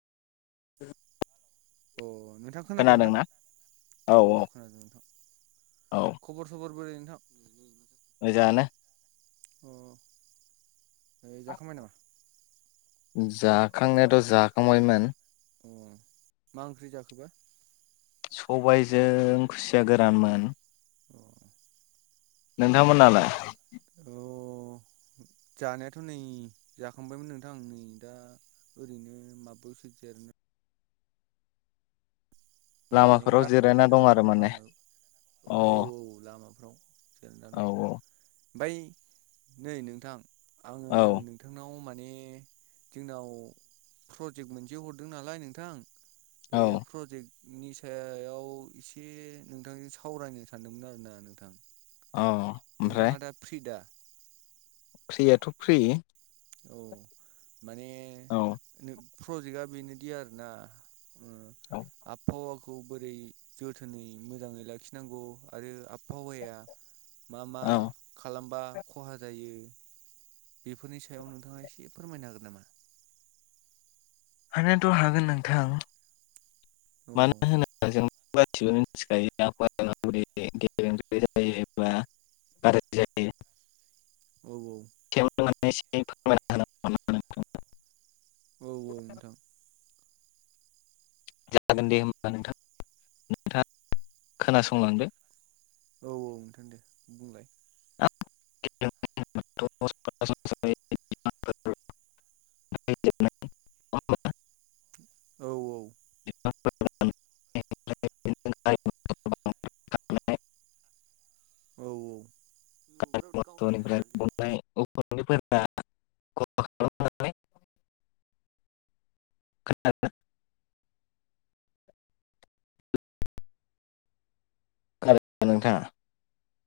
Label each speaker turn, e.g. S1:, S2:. S1: [unintelligible]
S2: अ नोंथाङा खोनादों ना?
S1: खोनादोंना औ
S2: औ-औ
S1: औ
S2: खोनादों नोंथां। खबर-सबर बोरै नोंथां?
S1: मोजांआनो
S2: अ जाखांबाय नामा?
S1: जाखांनायाथ' जाखांबायमोन।
S2: अ मा ओंख्रि जाखोबा?
S1: सबायजों खुसिया गोरानमोन।
S2: औ।
S1: नोंथांमोननालाय?
S2: अ [unintelligible] जानायाथ' नै जाखांबायमोन नोंथां आं नै दा ओरैनो माबबायावसो जिरायना माने
S1: लामाफोराव
S2: बारहावा
S1: जिरायना
S2: जादों
S1: दं आरो
S2: आरोना
S1: माने
S2: लामायाव, औ औ लामायाव जिरायना दं।
S1: औ
S2: ओमफ्राय नै नोंथां आङो
S1: औ
S2: नोंथांनाव मा ने जोंनाव प्रजेक्ट मोनसे हरदों नालाय नोंथां बे
S1: औ
S2: प्रजेक्ट नि सायाव एसे नोंथांजों सावरायनो सानदोंमोन आरोना नोंथां।
S1: औ ओमफ्राय
S2: नोंथाङा दा फ्रि दा?
S1: फ्रियाथ' फ्रि।
S2: औ माने
S1: औ
S2: प्रजेक्टआ बेनोदि आरोना
S1: औ
S2: आबहावा खौ बोरै जोथोनै मोजाङै लाखिनांगौ आरो आबहावाया मा मा
S1: औ
S2: खालामबा खहा जायो बेफोरनि सायाव नोंथाङा एसे फोरमायनो हागोन नामा?
S1: हानायाथ' हागोन नोंथां
S2: औ
S1: मानो होनोबा जों गासिबो मोनथिखायो [unintelligible] [unintelligible]
S2: औ औ।
S1: [unintelligible]
S2: औ औ नोंथां
S1: जागोन दे होमबा नोंथां नोंथाङा खोनासंलांदो
S2: औ औ नोंथां दे बुंलाय
S1: [unintelligible] [unintelligible]
S2: औ औ
S1: [unintelligible]
S2: औ औ औ
S1: [unintelligible] [unintelligible] [unintelligible] नोंथाङा